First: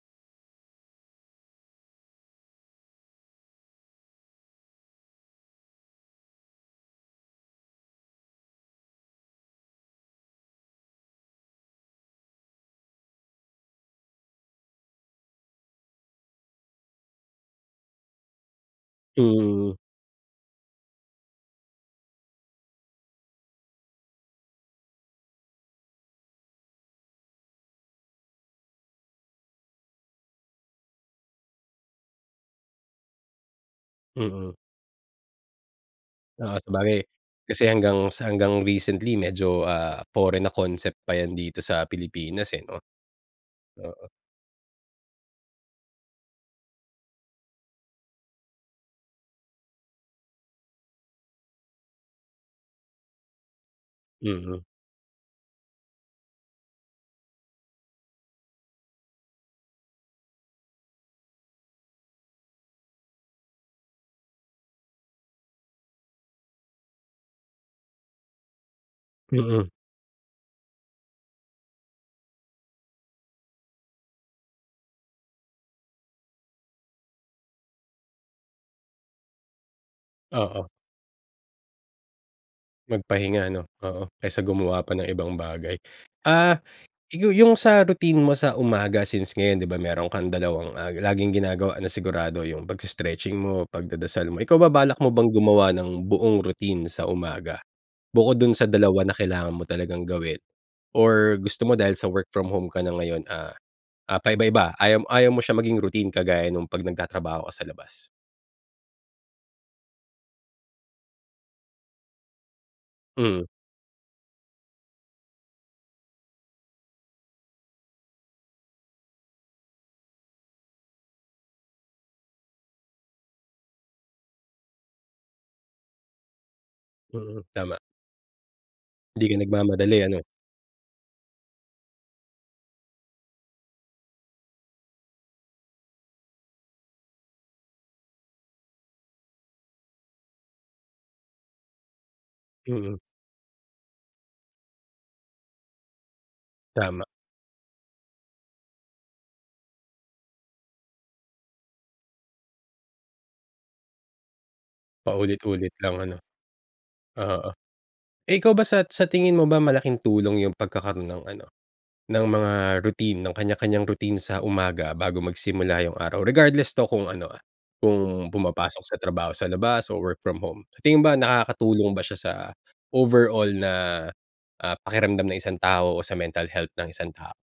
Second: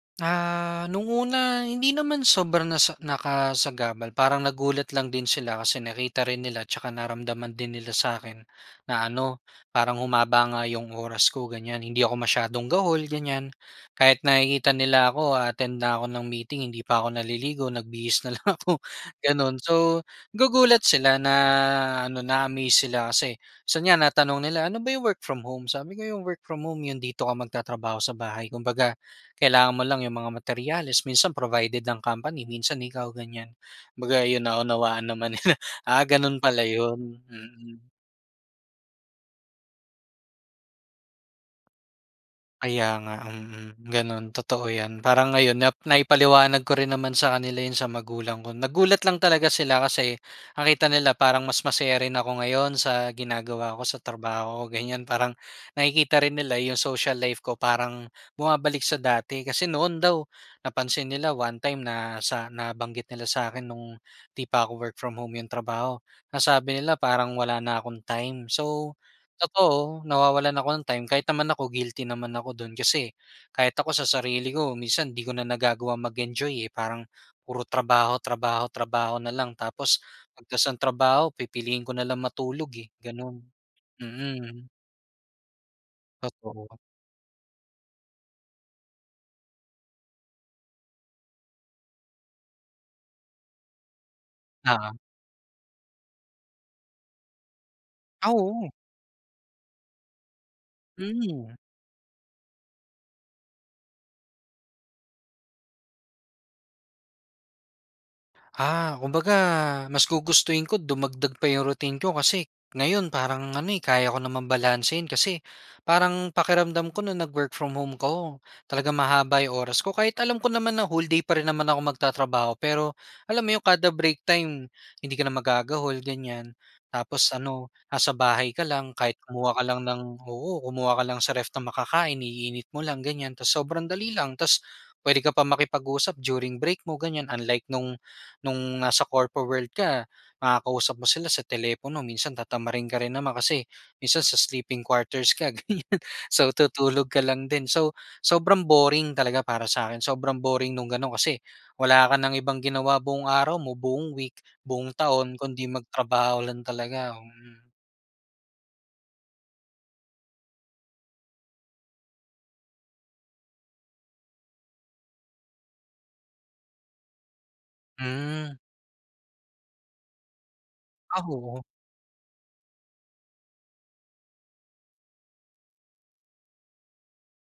Ah, no'ng una, hindi naman sobra na sa nakasagabal. Parang nagulat lang din sila kasi nakita rin nila 'tsaka naramdaman din nila sa'kin, na ano, parang humaba nga 'yong oras ko, ganiyan. Hindi ako masyadong gahol, ganiyan. Kahit nakikita nila ako a-attend na ako ng meeting hindi pa ako naliligo, nagbihis na lang ako, gano'n. Hmm. So, gugulat sila na ano, na-amaze sila kasi, minsan nga natanong nila, ano ba 'yong work from home, sabi ko, 'yong work from home 'yon dito ka magtatrabaho sa bahay kumbaga, kailangan mo lang 'yong mga materyales, minsan provided ng company, minsan ikaw, ganiyan. Kumbaga, ayun Mm. naunawaan naman nila, ah, gano'n Oo. pala Sabagay, 'yon. kasi Mm. hanggang sa hanggang recently medyo, ah, foreign na concept pa 'yan dito sa Pilipinas, eh, 'no. Kaya nga, mm. Oo. Gano'n, totoo 'yan. Parang ngayon, nap naipaliwanag ko rin naman sa kanila 'yon sa magulang ko. Nagulat lang talaga sila kasi, nakita nila parang mas masaya rin ako ngayon sa ginagawa ko sa Mm. trabaho ko, ganiyan. Parang, nakikita rin nila 'yong social life ko parang bumabalik sa dati, kasi noon daw, napansin nila one time na sa nabanggit nila sa'kin no'ng hindi pa ako work from home 'yong trabaho, nasabi nila parang wala na akong time. So, Mm. totoo nawawalan ako ng time, kahit naman ako guilty naman ako do'n kasi, kahit ako sa sarili ko minsan 'di ko na nagagawang mag-enjoy, eh. Parang, puro trabaho, trabaho, trabaho na lang, tapos pag Oo. tapos ng trabaho pipiliin ko na lang matulog, eh, gano'n. Magpahinga, ano. Oo, kaysa Mm. gumawa pa ng ibang bagay. Ah, Totoo. 'yo 'yong sa routine mo sa umaga, since ngayon, 'di ba, meron kang dalawang, ah, laging ginagawa na sigurado, 'yong pagse-stretching mo, pagdadasal mo. Ikaw ba, Oo. balak mo bang gumawa ng buong routine sa umaga? Ah, Bukod do'n sa oo. dalawa na kailangan mo talagang gawin. Or Hmm. gusto mo dahil sa work from home ka na ngayon, ah, ah, pa-iba-iba, ayaw m ayaw mo siyang maging routine kagaya no'ng pag nagtatrabaho ka sa labas? Ah, kumbaga, mas gugustuhin ko dumagdag pa 'yong routine ko, kasi, ngayon Mm. parang ano, eh, kaya ko naman balansehin. Kasi, parang pakiramdam ko no'ng nag-work from home ko, talagang mahaba 'yong oras ko. Kahit alam ko naman na whole day pa rin naman ako magtatrabaho pero, alam mo 'yong kada break time, hindi ka na magagahol, ganiyan. Tapos Mm, ano, tama. nasa bahay ka lang, kahit Hindi ka kumuha ka lang nagmamadali, ng, ano. oo, kumuha ka lang sa ref ng makakain, iinit mo lang, ganiyan, tapos sobrang dali lang. Tapos, puwede ka pa makipag-usap during break mo, ganiyan, unlike no'ng, no'ng nasa corpo world ka makakausap mo sila sa telepono, minsan tatamarin Mm. ka rin naman, kasi minsan sa sleeping quarters ka ganiyan, so, Tama. tutulog ka lang din. So, sobrang boring talaga para sa'kin, sobrang boring no'ng gano'n kasi, wala ka ng ibang ginawa buong araw mo, buong week, buong taon, kundi Paulit-ulit lang, ano. magtrabaho lang talaga. Oo. Mm. Eh, ikaw ba sat sa tingin mo ba malaking tulong 'yong pagkakaroon ng ano, ng mga routine, ng kanya-kanyang routine sa umaga bago magsimula 'yong araw? Regardless 'to kung ano, ah, kung Hmm. pumapasok sa trabaho sa labas o work from home, tingin mo ba Ah, oo. nakakatulong ba siya sa overall na, ah, pakiramdam ng isang tao o sa mental health ng isang tao?